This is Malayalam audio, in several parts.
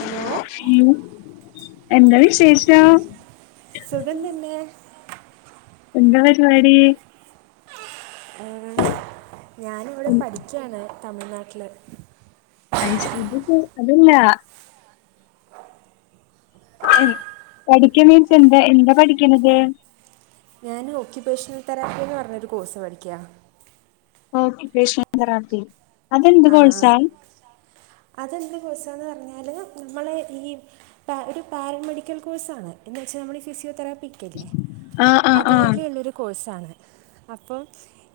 ഹലോ ഉം എന്താ വിശേഷം സുഖം തന്നെ എന്താ പരിപാടി ഞാനിവിടെ പഠിക്കാണ് തമിഴ്നാട്ടിൽ അയിച് ഇത്കു. അതല്ലാ. പഠിക്കാൻ വേണ്ടിട്ട് എന്താ എന്താ പഠിക്കണത് ഞാൻ ഓക്യുപ്പേഷണൽ തെറാപ്പി എന്ന് പറഞ്ഞൊരു കോഴ്സ് പഠിക്ക ഒക്കുപേഷണൽ തൊപ്പിയോ അതെന്ത് ആ കോഴ്സാ അതെന്ത് കോഴ്‌സെന്ന് പറഞ്ഞാൽ നമ്മൾ ഈ ഒരു പാരാമെഡിക്കൽ കോഴ്സാണ് എന്ന് വെച്ചാൽ നമ്മൾ ഈ ഫിസിയോെറപ്പിക്ക് ആഹ് ആഹ് ആഹ് അതുപോലെ ഉള്ളൊരു കോഴ്സാണ്. അപ്പം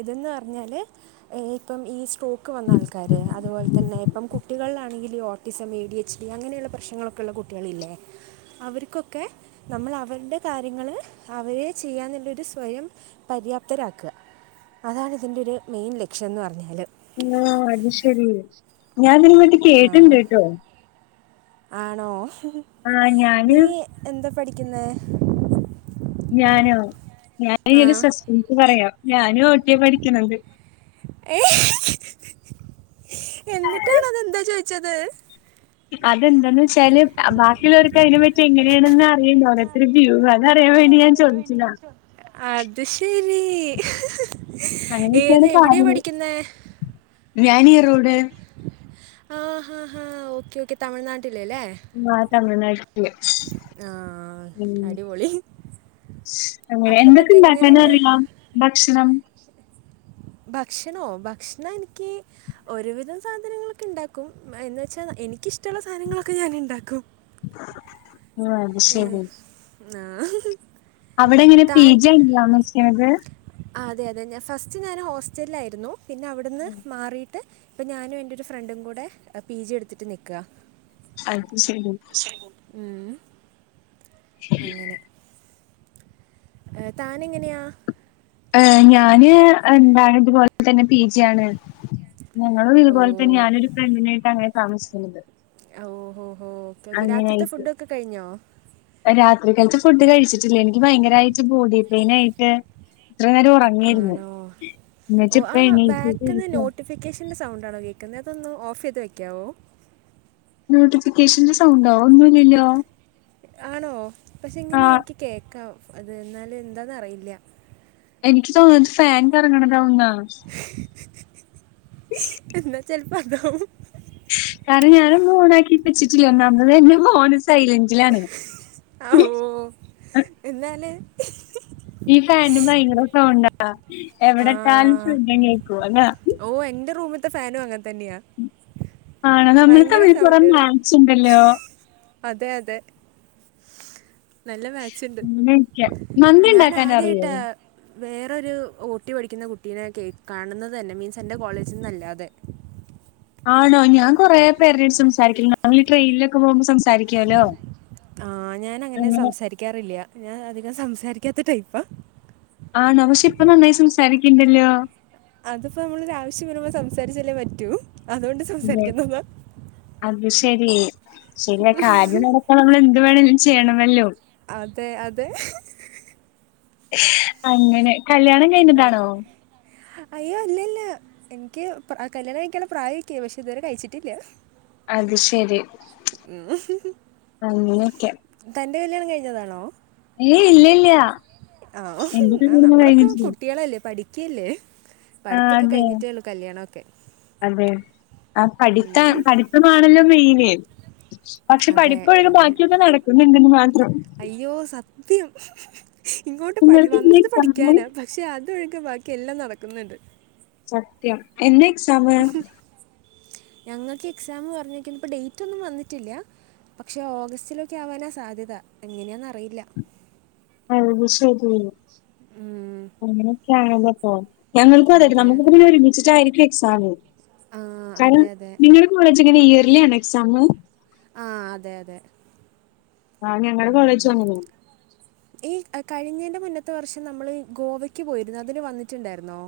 ഇതെന്ന് പറഞ്ഞാൽ ഇപ്പം ഈ സ്ട്രോക്ക് വന്ന ആൾക്കാർ അതുപോലെ പിന്നെ ഇപ്പം കുട്ടികളിലാണെങ്കിൽ ഓടിസം എഡിഎച്ച്ഡി അങ്ങനെയുള്ള പ്രശ്നങ്ങളൊക്കെ ഉള്ള കുട്ടികളില്ലേ അവർക്കൊക്കെ നമ്മൾ അവരുടെ കാര്യങ്ങൾ അവരെ ചെയ്യാനുകള്ളാരു സ്വയം പര്യാപ്തരാക്കുക അതാണ് ഇതിൻ്റെ ഒരു മെയിൻ ലക്ഷ്യം എന്ന് പറഞ്ഞാൽ ആ അത് ശരി ഞാൻ ഇതിന് വേണ്ടി കേട്ടണ്ട് കേട്ടോ ആണോ ആ ഞാന് നീ എന്താ പഠിക്കുന്ന ഞാനോ. ആ ഞായൊരു സസ്പെൻസ് പറയാം. ഞാനു ഓട്ടിയ പഠിക്ണത്. ഏ എന്നിട്ടാണോ അതെന്താ ചോദിച്ചത്. അത് എന്താന്ന് വെച്ചാൽ ബാക്കിയുള്ളവർക്ക് അതിനെ പറ്റി എങ്ങനെയാണെന്ന് അറിയണ്ട ഓരോത്തരുടെ ഫീഡ്‌ബാക് അറിയാൻ വേണ്ടി ഞാൻ ചോദിച്ചിതാ അത് ശരി ഏത് എവിടെയാ പഠിക്കുന്നേ വ്യാനി റോഡ് ആ ഹാ ഹാ ഓക്കേ ഓക്കെ തമിഴ്നാട്ടില് ല്ലേ മാ തമിഴ്നാട്ടില് ആ ഉം അടിപൊളി അങ്ങനെ അപ്പം എന്തൊക്കെ എന്നിട്ട് ഇണ്ടാക്കൻ എങ്ങനെയുണ്ട് അറിയാം ഭക്ഷ്ണം ഭക്ഷണോ ഭക്ഷണം എനിക്ക് ഒരുവിധ സാധനങ്ങളൊക്കെ ഇണ്ടാക്കും എന്നു വെച്ചാ എനിക്കിഷ്ട്ടുള്ള സാധനങ്ങളൊക്കെ ഞാൻ ഇണ്ടാക്കും [inaudible] [unintelligible] ആ അവിടെ എങ്ങനെയാ താൻ പീജെയന്നയാ താമസിക്കണത് അതെ അതെ ഞാൻ ഫസ്റ്റ് ഞാൻ ഹോസ്റ്റലിലായിരുന്നു പിന്നെ അവിടുന്ന് മാറിട്ട് ഇപ്പം ഞാനും എൻ്റെ ഒരു ഫ്രണ്ടും കൂടെ ആ പി ജി എടുത്തിട്ട് നിക്കാ അത്ശരി ഉം അങ്ങനെ താനെങ്ങനെയാ ആ ഞാന് എന്താണ് ഇതുപോലെ തന്നെ പി ജി ആണ് ഞങ്ങളും ഓ ഇതുപോൽതന്നെ ഞാനൊരു ഫ്രണ്ടിനായിട്ടാണ് അങ്ങനെ താമസിക്കുന്നത് അ ഹോ ഹോ ഓ ഓക്കേ ഓക്കെ രാത്രിത്തെ ഫുഡെഒക്കെ കഴിഞ്ഞോ രാത്രികൽത്തെ ഫുഡ് കഴിച്ചിട്ടില്ലേ എനിക്ക് ഭയങ്കരായിട്ട് ബോഡി പെയിനായിട്ട് ഇത്ര നേരോം ആണോ ഓ ആ എണീറ്റിട്ട് ബാക്കിന്ന് ഇരിക്കാ. നോട്ടിഫൈ- ഫിക്കേഷൻ്റെ സൗണ്ട് ആണോ കേക്കുന്നെ അതൊന്ന് ഓഫയ്ത് വെക്കാവോ നോട്ടിഫിക്കേഷന്റെ സൗണ്ടോ ഒന്നു ഇല്ലല്ലോ ആണോ പക്ഷെ ഇങ്ങനെ എനിക്ക് കേക്കാം അത് എന്നാല് എന്താന്ന് അറിയില്ല്യ എനിക്ക് തോന്നുന്നത് ഫാൻ കറങ്ങണതാവുന്നാ എന്നാ ചെൽപ്പം അതാവും കാരണം ഞാനുന്നും ഓൺ ആക്കിവെച്ചിട്ടില്ല ഒന്നാമത് എന്റെ ഫോൺ സൈലന്റിലാണ് ഔ എന്നാല് ഈ ഫാനിന് ഭയങ്കരെ സൗണ്ടാ എവിടെ ഇട്ടാലും ശബ്ദംകേക്കും അതാ ഓഹ് എന്റെ റൂമിത്തെ ഫാനും അങ്ങൻതന്നെയാ ആണ് നമ്മൾ തമ്മിൽ കൊറെ സൗണ്ട് ഇടുന്നു മേച്ച് ഉണ്ടല്ലോ അതെ അതെ നല്ല മേച്ച്ണ്ട് അങ്ങനെയൊക്കെയാ. മന്തി ഉണ്ടാക്കാൻ അറിയോ? ഞാനാആദ്യായിട്ടാ വേറൊരു ഓട്ടി പഠിക്കുന്ന കുട്ടീടെ കേ കാണുന്നത് തന്നെ മീൻസ് എന്റെ കോളേജിൽന്ന് അല്ലാതെ ആണോ ഞാൻ കൊറെ പേരേട് സംസാരിക്കില്ലണ്ട് ഞങ്ങള് ട്രെയിനിലൊക്കെ പോവുമ്പോ സംസാരികാല്ലോ ആ ഞാനങ്ങനെ സംസാരിക്കാറില്ല ഞാൻ അധികം സംസാരിക്കാത്ത ടൈപ്പാ ആണോ പക്ഷെ ഇപ്പം നന്നായി സംസാരിക്ക്ണ്ടല്ലോ അതിപ്പോ നമ്മളൊര് ആവശ്യം വരുമ്പോ സംസാരിച്ചല്ലേ പറ്റൂ അതോണ്ട് സംസാരിക്കുന്നതാ അത്ശരി ശരിയാ കാര്യം നടക്കാൻ നമ്മൾ എന്ത് വേണേലും ചെയ്യണമല്ലോ അതെ അതെ അങ്ങനെ കല്യാണ ക അയ്യോ ഇല്ലല്ല എനിക്ക് പ്രാ കല്യാണം കഴിക്കാനുള്ള പ്രായൊക്കെ ആയി പക്ഷെ ഇതുവരെ കഴിച്ചിട്ടില്ല അത്ശരി അങ്ങനെയൊക്കെയാ തൻ്റെ കല്യാണം കഴിഞ്ഞതാണോ ഏയ് ഇല്ല ഇല്ല ആ നമ്മളൊക്കെ കുട്ടികളല്ലേ പഠിക്കല്ലേ ആഹ് പഠിത്തൊക്കെ അതെ. കഴിഞ്ഞിട്ടേള്ളൂ കല്യാണംയൊക്കെ അതെ ആ പഠിത്തം പഠിത്തമാണല്ലോ മെയിന് പക്ഷെ അതെ പഠിപ്പൊഴികെ അതെ ബാക്കിയൊക്കെ നടക്കുന്നുണ്ടന്ന് മാത്രം അയ്യോ സത്യം ഇങ്ങോട്ട് പഠി നിങ്ങൾക്ക് എന്നാ എക്സാമ്? വന്നത്പഠിക്കാനാ പ പക്ഷെ അതൊഴികെ ബാക്കിയെല്ലാം നടക്ക്ന്നുണ്ട് സത്യം എന്നാ എക്സാം ഞങ്ങൾക്ക് എക്സാം പറഞ്ഞേക്കുന്നേ ഇപ്പോ ഡേറ്റ് ഒന്നും വന്നിട്ടില്ല പക്ഷെ ഓഗസ്റ്റിലൊക്കെ ആവാനാ സാധ്യത എങ്ങനെയെന്ന് അറിയില്ല അത് ശരി ഉം, അങ്ങനെയൊക്കെയാണല്ലെ പ്പോ ഞങ്ങൾക്കും അതെ നമ്മക്ക് പിന്നെ ഒരുമിച്ചിട്ടായിരിക്കും എക്സാമ് ആ ചാനു അതെ അതെ നിങ്ങളുടെ കോളേജ് എങ്ങനെ ഇയർലി ആണോ എക്സാമ് ആഹ് അതെ അതെ ആഹ് ഞങ്ങളെ ഉം. കോളേജും അങ്ങനെയാ ഈ കഴിഞ്ഞന്റെ മുന്നത്തെ വർഷം നമ്മൾ ഗോവയ്ക്ക് പോയിരുന്നു അതിന് വന്നിട്ടുണ്ടായിരുന്നോ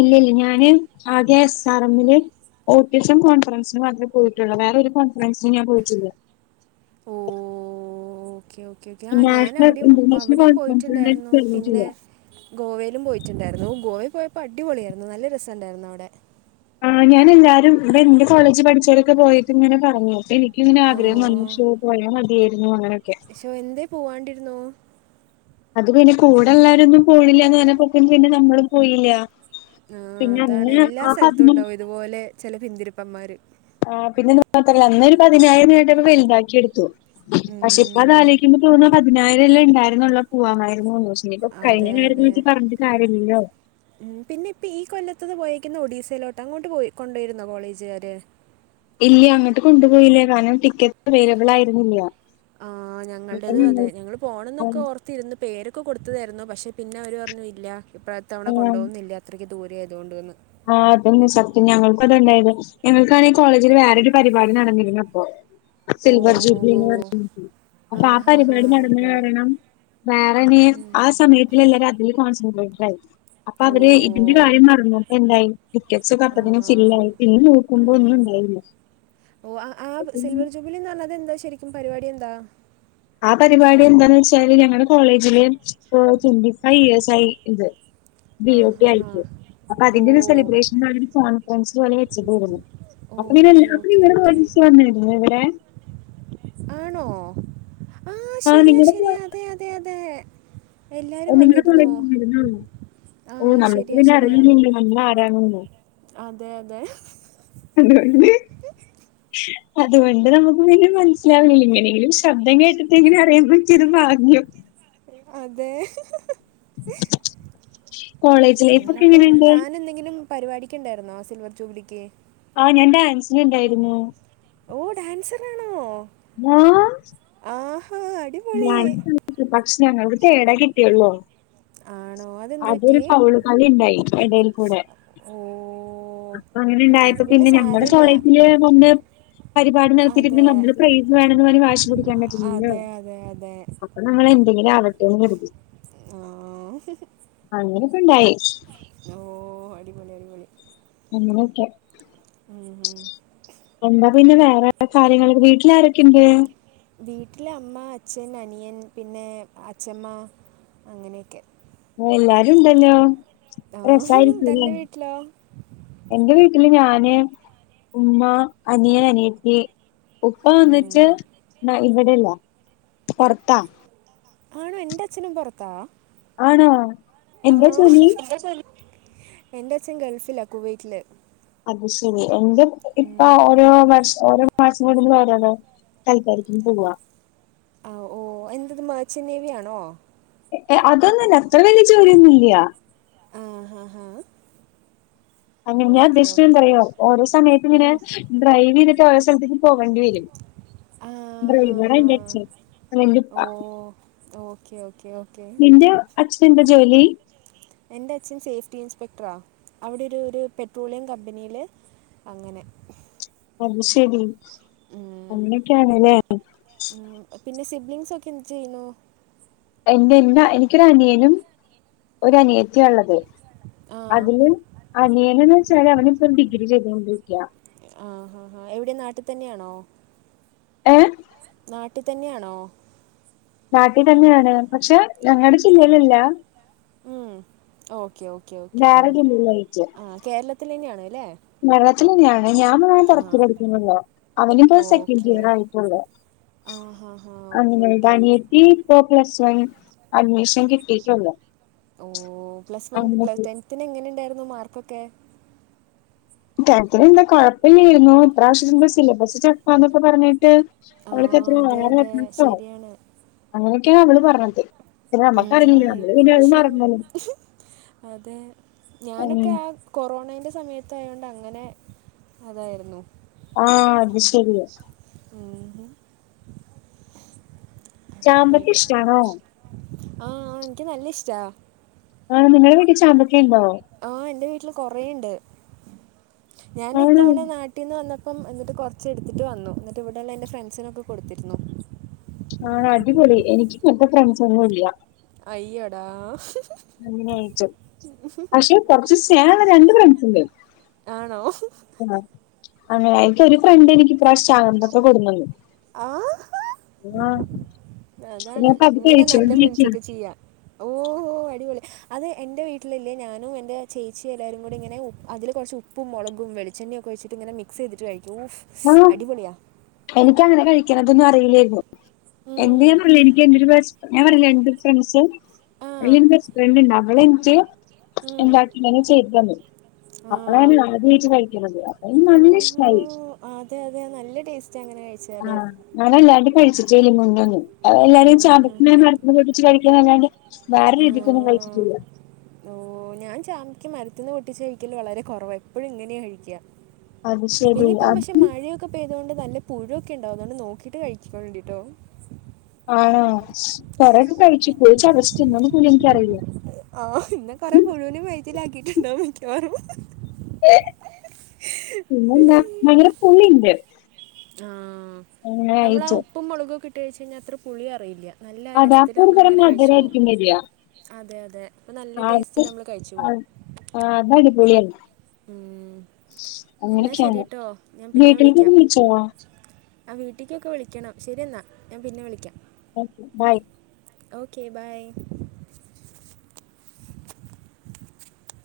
ഇല്ല ഇല്ല ഞാന് ആദ്യം എസ് ആർ എമ്മില് ഓട്ടിസം കോൺഫറൻസിന് മാത്രമ പോയിട്ടുള്ളൂ വേറോരു കോൺഫറൻസിന് ഞാൻ പോയിട്ടില്ല ഓഹ് ഓക്കേ ഓക്കേ ഞാൻ നാഷണൽ അവിടെയും, ഇന്റർനാഷണൽ അവിടെയും കോൺഫറൻസിന് പോയിട്ടുണ്ടായിരുന്നു പിന്നെ ചേർന്നിട്ടില്ല. ഗോവയിലും പോയിട്ടുണ്ടായിരുന്നു, ഗോവയിൽ പോയപ്പോ അടിപൊളിയായിരുന്നു നല്ല രസം ഉണ്ടായിരുന്നു അവിടെ ആ ഞാൻ എല്ലാരും ഇവിടെ എന്റെ കോളേജ് പഠിച്ചവരൊക്കെ പോയിട്ട് ഇങ്ങനെ പറഞ്ഞു അപ്പൊ എനിക്കിങ്ങനെ ആ, ആഗ്രഹം വന്നു പക്ഷേ പോയ മതിയായിരുന്നു അങ്ങനെയൊക്കെ ശ്ശോ എന്തേ പോവാണ്ടിരുന്നു? അത് പിന്നെ കൂടെള്ളോരൊന്നും പോണില്ലന്ന് പറഞ്ഞപ്പോ പിന്നെ നമ്മളും പോയില്ല ആ, പിന്നെ അതാണ് എല്ലാ സ്ഥലത്തും [unintelligible] ഉണ്ടാവും ഇതുപോലെ ചില പിന്തിരിപ്പന്മാര് ആ പിന്നെ [unintelligible] ഞങ്ങളോരു പതിനേഴു മീറ്റർ വലുതാക്കി എടുത്തു പക്ഷെ ഇപ്പൊ അത് ഉം, ആലോചിക്കുമ്പോ തോന്നാ പതിനായിരമല്ലേ ഉണ്ടായിരുന്നുള്ളൂ പോവാമായിരുന്നുന്ന് ഇനിയിപ്പോ കഴിഞ്ഞ അതെ അതെ കാര്യത്തെപ്പറ്റി പറഞ്ഞിട്ട് കാര്യമില്ലല്ലോ ഉം പിന്നെ ഇപ്പം ഈ കൊല്ലത്തത് പോയേക്കുന്ന ഒഡീസയിലോട്ട് അങ്ങോട്ട് പോയി കൊണ്ടുപോയിരുന്നോ കോളേജുകാര് ഇല്ല അങ്ങോട്ട് കൊണ്ടുപോയില്ലേ കാരണം ടിക്കറ്റ് അവൈലബിൾ ആയിരുന്നില്ല. ആ അപ്പൊ ഞങ്ങളുടെതും ഞങ്ങൾ അതെ ഞങ്ങള് പോണം എന്നൊക്കെ ആഹ് ഓർ ത്തിരുന്ന് പേരൊക്കെ കൊടുത്തതായിരുന്നു പക്ഷെ പിന്നെ അവർ പറഞ്ഞു ഇല്ല ഇത്തവണ കൊണ്ടുപോവുന്നില്ല. അത്രയ്ക്ക് ദൂരെയ ആയതുകൊണ്ട് വന്ന് ആഹ്, അതൊന്നന്ന് സത്യം ഞങ്ങൾക്കും അതണ്ടായത് ഞങ്ങൾക്കന്നു കോളേജിൽ വേറൊരു പരിപാടി നടന്നിരുന്നു അപ്പോ സിൽവർ ജൂബ്ലി ഓഹോ എന്ന് പറഞ്ഞിട്ട് അപ്പൊ ആ ഹാ ഹാ പരിപാടി നടന്ന അടിപൊളി കാരണം വേറെനി ഉം. ആ സമയത്ത് എല്ലാരും അതില് കോൺസെൻട്രേ ആയി അപ്പൊ ഓ അവര് ഇതിന്റെ കാര്യം മറന്നു എന്തായി ടിക്കറ്റ്സ് ഒക്കെ ആ അപ്പതിനും ഫില്ലായി പിന്നെ ആ നോക്കുമ്പോ ഒന്നും ഉണ്ടായില്ല ഓ ആ സിൽവർ ജൂബിലിന്ന് പറഞ്ഞാ എന്താ ശരിക്കും പരിപാടി എന്താ ആ പരിപാടി എന്താ വെച്ചാല് ഞങ്ങളുടെ കോളേജില് ഇപ്പൊ ട്വന്റി ഫൈവ് ഇയേഴ്സ് ആയി ഇത് ആ ബിയോപി ഹാ ആയി ഹാ പോയി, അപ്പോ ഓ അതിന്റെ സെലിബ്രേഷൻ ല്ലൊരു കോൺഫറൻസി വലി വെച്ചിട്ട വരുന്നു അപ്പൊ ഇ ഓക്കെ അപ്പ ഓക്കെ ഇവിടെ വ ഓക്കെ [unintelligible] വന്നിരുന്നു ഇവിടെ ആണോ ആ ആഹ് ശരിയാ ശരിയാ അതെ, അതെ, അതെ എല്ലാവരും ഓം. നിങ്ങളെ വന്നിരുന്നോ കോളേജ് നിര്ന്ന.. ആ ഓ നമ്മുക്ക് ശരിയാ പിന്നെ ശരിയാ അറിയുന്നില്ലേ നമ്മൾ ആരാണന്ന് അതെ അതെ [unintelligible] അതുകൊണ്ട് നമുക്ക് പിന്നെ മനസ്സിലാവില്ലേ, ഇങ്ങനെങ്കിലും ശബ്ദം കേട്ടിട്ടെങ്കിലും അറിയാൻ പറ്റിയത് ഭാഗ്യം അതെ കോളേജ് ലൈഫ് ഒക്കെ നിങ്ങളപ്പം, എങ്ങനെയുണ്ട്? താൻ എന്തെങ്കിലും പരിപാടിക്ക് ഉണ്ടായിരുന്നോ സിൽവർ ജൂബിലിക്ക് ആഹ് ഞാൻ ഡാൻസിന് ഉണ്ടായിരുന്നു ഓ ഡാൻസറാണോ, ആഹ് ആഹാ അടിപൊളി ഡാൻസ് പക്ഷെ ഞങ്ങൾക്ക് തേടാ കിട്ടിയുള്ളൂ ആഹ് അത് ഒരു ഫൗള് കളി ഇണ്ടായി ഇടേൽ കൂടെ ഓ അങ്ങനെ അത് ഉണ്ടായപ്പോ പിന്നെ ഞങ്ങടെ സാരമില്ല കോളേജില് കൊണ്ട് പരിപാടി നടത്തിയിട്ട് പിന്നെ അതെ നമ്മള് പ്രൈസ് വേണെന്ന് പറഞ്ഞ് വാശി പിടിക്കാൻ പറ്റില്ലല്ലോ അതെ അതെ അതെ അപ്പൊ നമ്മൾ എന്തെങ്കിലും ആവട്ടേന്ന് കരുതി ആഹ് അങ്ങനെയൊക്കെ ഉണ്ടായി ഓ അടിപൊളി, അടിപൊളി അങ്ങനെയൊക്കെ ഉം, ഉം എന്താ പിന്നെ വേറെ കാര്യങ്ങള് വീട്ടിലാരൊക്കെയുണ്ട് വീട്ടില് അമ്മ അച്ഛൻ അനിയൻ പിന്നെ അച്ഛമ്മ അങ്ങനെയൊക്കെ എല്ലാരും ഉണ്ടല്ലോ ആ രസായിരിക്കുലെ തൻ്റെ വീട്ടിലോ എന്റെ വീട്ടില് ഞാന്, ഉമ്മ, അനിയൻ, അനിയത്തി ഉപ്പ വന്നിട്ട് ഉം. ന ഇവിടെയല്ല പൊറത്താ ആണോ എന്റെ അച്ഛനും പൊറത്താ ആണോ? എന്താ ആഹ്, ജോലി? എന്താ ജോലി? എന്റെ അച്ഛൻ ഗൾഫിലാ കുവൈറ്റില് അത് ശരി എന്റ ഇപ്പ ഓരോ വർഷം ഓരോ വാട്സ്കോടെന്ന് [unintelligible] ഓ എന്തത് മർച്ചന്റ് നേവി ആണോ അതൊന്നുല്ല അത്ര വലിയ ജോലിയൊന്നുമില്ല ആഹ് ഹാ -ഹാ അങ്ങൻ ഞാൻ ഓക്കെ ഉദ്ദേക്ഷിച്ച എന്താ ഓക്കെ അറിയോ ഓരോ സമയത്ത് ഇങ്ങനെ ഉം. ഡ്രൈവ് ചെയ്തിട്ട് ഓരോ സ്ഥലത്തേക്കും പോവേണ്ടി വരും ആ ഹാ ഡ്രൈവറാ ഹാ എന്റെ അച്ഛൻ അ തെ എന്റുപ്പ ഓക്കേ ഓക്കേ ഓ ഓക്കെ നിന്റെ അച്ഛനെന്താ ജോലി എന്റെ അച്ഛൻ സേഫ്റ്റി ഇൻസ്പെക്ടറാ അവിടെ ഒരു ഒരു പെട്രോളിയം കമ്പനിയില് അങ്ങനെ അത് ശരി ഉം. അങ്ങനൊക്കെയാണല്ലേ ഉം പിന്നെ സിബ്ലിംങ്‌സൊക്കെ എന്ത് ചെയ്യുന്നു എന്റന്റ എനിക്കൊരു അനിയനും ഒര് അനിയത്തിയ ഒള്ളത് ആ അതില് അനിയനന്ന് വെച്ചാല് അവനിപ്പൊ ഡിഗ്രി ചെയ്തോണ്ടിരിക്കയാ ആഹ് ഹാ- ഹാ എവിടെയാ നാട്ടി തന്നെയാണോ ഏഹ് നാട്ടി തന്നെയാണോ നാട്ടി തന്നെയാണ് പക്ഷെ ഞങ്ങടെ ജില്ലയിലല്ല ഉം ഓക്കെ ഓക്കെ ഓക്കെ വേറെ ആഹ് ജില്ലയിലായിട്ട്. -ആഹ് കേരളത്തിലന്നെയാണ് അല്ലേ നാട്ടിൽ തന്നെയാണ് ഞാൻ മാ ആ പൊറത്ത് പഠിക്കുന്നുള്ളൂ അവനിപ്പൊ സെക്കൻഡ് ഇയർ ആയിട്ടുള്ളു ആഹ് ഹാ- ഹാ ഓക്കേ ഓ അനിയത്തി ഇപ്പൊ പ്ലസ് വൺ അഡ്മിഷ കിട്ടീട്ടൊള്ളു ആമിനക്ക് പത്തിന് എങ്ങനെ ഉണ്ടായിരുന്നു മാർക്കൊക്കെ പത്തിലെന്താ കൊഴപ്പില്ലായിരുന്നു ഇപ്രാവശ്യം തൊട്ട് സിലബസ് ടഫാന്നൊക്കെ പറഞ്ഞിട്ട് ആ അവൾക്കെത്രയൊ അതെ വേറെ അതെ അഡ്രസ്സോ ശരിയാണ് അങ്ങനെയൊക്കെയാ അവള് പറഞ്ഞത് പിന്നെ ആ നമ്മക്കറിയില്ല. നമ്മള് പിന്നെ അത് ഇപ്രാവശ്യം മറന്നല്ലോ. അതെ ഞാനൊക്കെ ഉം. ആ കൊറോണേന്റെ സമയത്തായോണ്ട് അങ്ങനെ അതായിരുന്നു ആ അത് ശരി മ്മ് ഹും ചാമ്പക്ക അങ്ങനെയാട്ട് ഇഷ്ടാണോ? ആ- ആ എനിക്ക് നല്ല ഇഷ്ടാ ആ നിങ്ങടെ വീട്ടി ചാമ്പക്ക ഉണ്ടോ ആ എന്റെ വീട്ടിൽ കൊറേ ഉണ്ട് ഞാൻ ആണോ ഇത്തവണ നാ കുട്ട നിന്ന് വന്നപ്പ എന്നി് കുറച്ച് എടുത്തിട്ട്ന്നു എന്നി് ഇവിടെയള്ള എ്റെ ഫ്രണ്ട്സിനൊക്കെ കൊടുത്തിരുന്നു ആ അടിപൊളി എനിക്ക് പ്പ ഫ്രണ്ട്സ് ഒന്നും ഇല്ല. അയ്യോടാ ച്ച പക്ഷെ കുറച്ച് സ്നേഹമ്മുള്ള രണ്ട് ഫ്രണ്ട്സ് ഉണ്ട്. ആണോ?. ആ അങ്ങനെ എനിക്ക് ഒരു ഫ്രണ്ട് എനിക്ക് ഫ്രഷ് ചാമ്പക്ക കൊടുനന്നു ആ ആ അതാണ് ഇങ്ങനെ നല്ല ഫ്രണ്ട്സ് ഒക്കെ ചെയ്യാ. ഓഹോ അടിപൊളി. അത് എറെ വീട്ടിലില്ലേ ഞാനും എന്റെ ചേച്ചി എല്ലാരും കൂടി ഇങ്ങനെ അതില് കുറച്ച് ഉപ്പ ഉപ്പു, മുളകും, വെളിച്ചെണ്ണയും ഒക്കെ ഒഴിച്ചിട്ട് ഇങ്ങന മിക്സ് ചെയ്തിട്ട് കഴിക്ക ആ എനിക്ക് അങ്ങനെ കഴിക്കണതൊന്നും അറിയില്ലായിരുന്നു. എന്ത് ഉം. ഞാ പറഞ്ഞില്ലേ എനിക്ക് എൻ്റെയൊരു ബെസ്റ്റ് ഫ്രണ്ട് ഞാൻ പറഞ്ഞില്ലേ എന്ത് ഫ്രണ്ട്സ് ആ ഫ്രണ്ട് ണ്ട് അവള് എനിക്ക് ഉം. എന്താട്ടന്നെ ചെയ്തു തന്നു. ആ അപ്പളാണ് ആദ്യമായിട്ട് കഴിക്കുന്നത്. അപ്പനിക്ക് നല്ല ഇഷ്ടായി. ആ അതെ അതെ നല്ല ടേസ്റ്റ് അങ്ങനെ കഴിച്ചാൽ. ആ ഞാനൻല്ലാണ്ടും കഴിച്ചിട്ടില്ല മുന്നോന്ന് എല്ലാരുംമുന്നെന്നും ചാമ്പക്ക നട ച്ച് കഴിക്കുന്നല്ലാണ്ട്. വേറെ രീതിക്കൊന്നും കഴിച്ചിട്ടില്ല. ഓ ഞാൻ ചാമ്പിക്ക മരത്തിനിന്ന് പൊട്ടിച്ച് കഴിക്കല് വളരെ കുറവ്. എപ്പോഴും ഇങ്ങനെയാ കഴിക്ക. അത് ശരി പിന്നെയിപ്പം ആ പക്ഷെ മഴയൊക്കെ പെയതുകൊണ്ട് നല്ല പുഴുവൊക്കെ ഉണ്ടാവും. ഒന്നു നോക്കിട്ട് കഴിച്ചോളിൻ ട്ടോ. ആണെ കൊറയക്ക കഴിച്ചു. പോയിച്ച അകസ്റ്റ് ന്നും എനിക്കറിയില്ല. ആ ഇന്ന കൊറെ പുഴുവിനെ വയറ്റിൽ ആക്കിയിട്ടുണ്ടാവും മിക്കവാറും. [unintelligible] [unintelligible] പിന്നെന്താ ഭയങ്കര പുള്ളിയുണ്ട്. ആ നമ്മള് ആ ഉപ്പും മുളകും ഇട്ട് കഴിച്ച് കഴിഞ്ഞാൽ അത്ര പുളി അറിയില്ല. നല്ല രസത്തിൽ അതാപ്പോ ഒരു നമ്മൾ തരം ഇങ്ങനെ കഴിച്ചു പോകും. മധുരായിരിക്കും വരിക അതെ അതെ അപ്പൊ നല്ല ആ ടേസ്റ്റ് നമ്മള് കഴിച്ചു ആ പോവും. ആ അതടിപൊളിയാണ്. ഉം എന്നാ ശരിട്ടോ. ഞാൻ പിന്നെ വീട്ടിലേക്ക് വിളിക്കാം. വിളിച്ചോ ആ വീട്ടിക്കൊക്കെ വിളിക്കണം ശരി എന്നാ ഞാൻ പിന്നെ വിളിക്കാം. Okay.. bye okay by.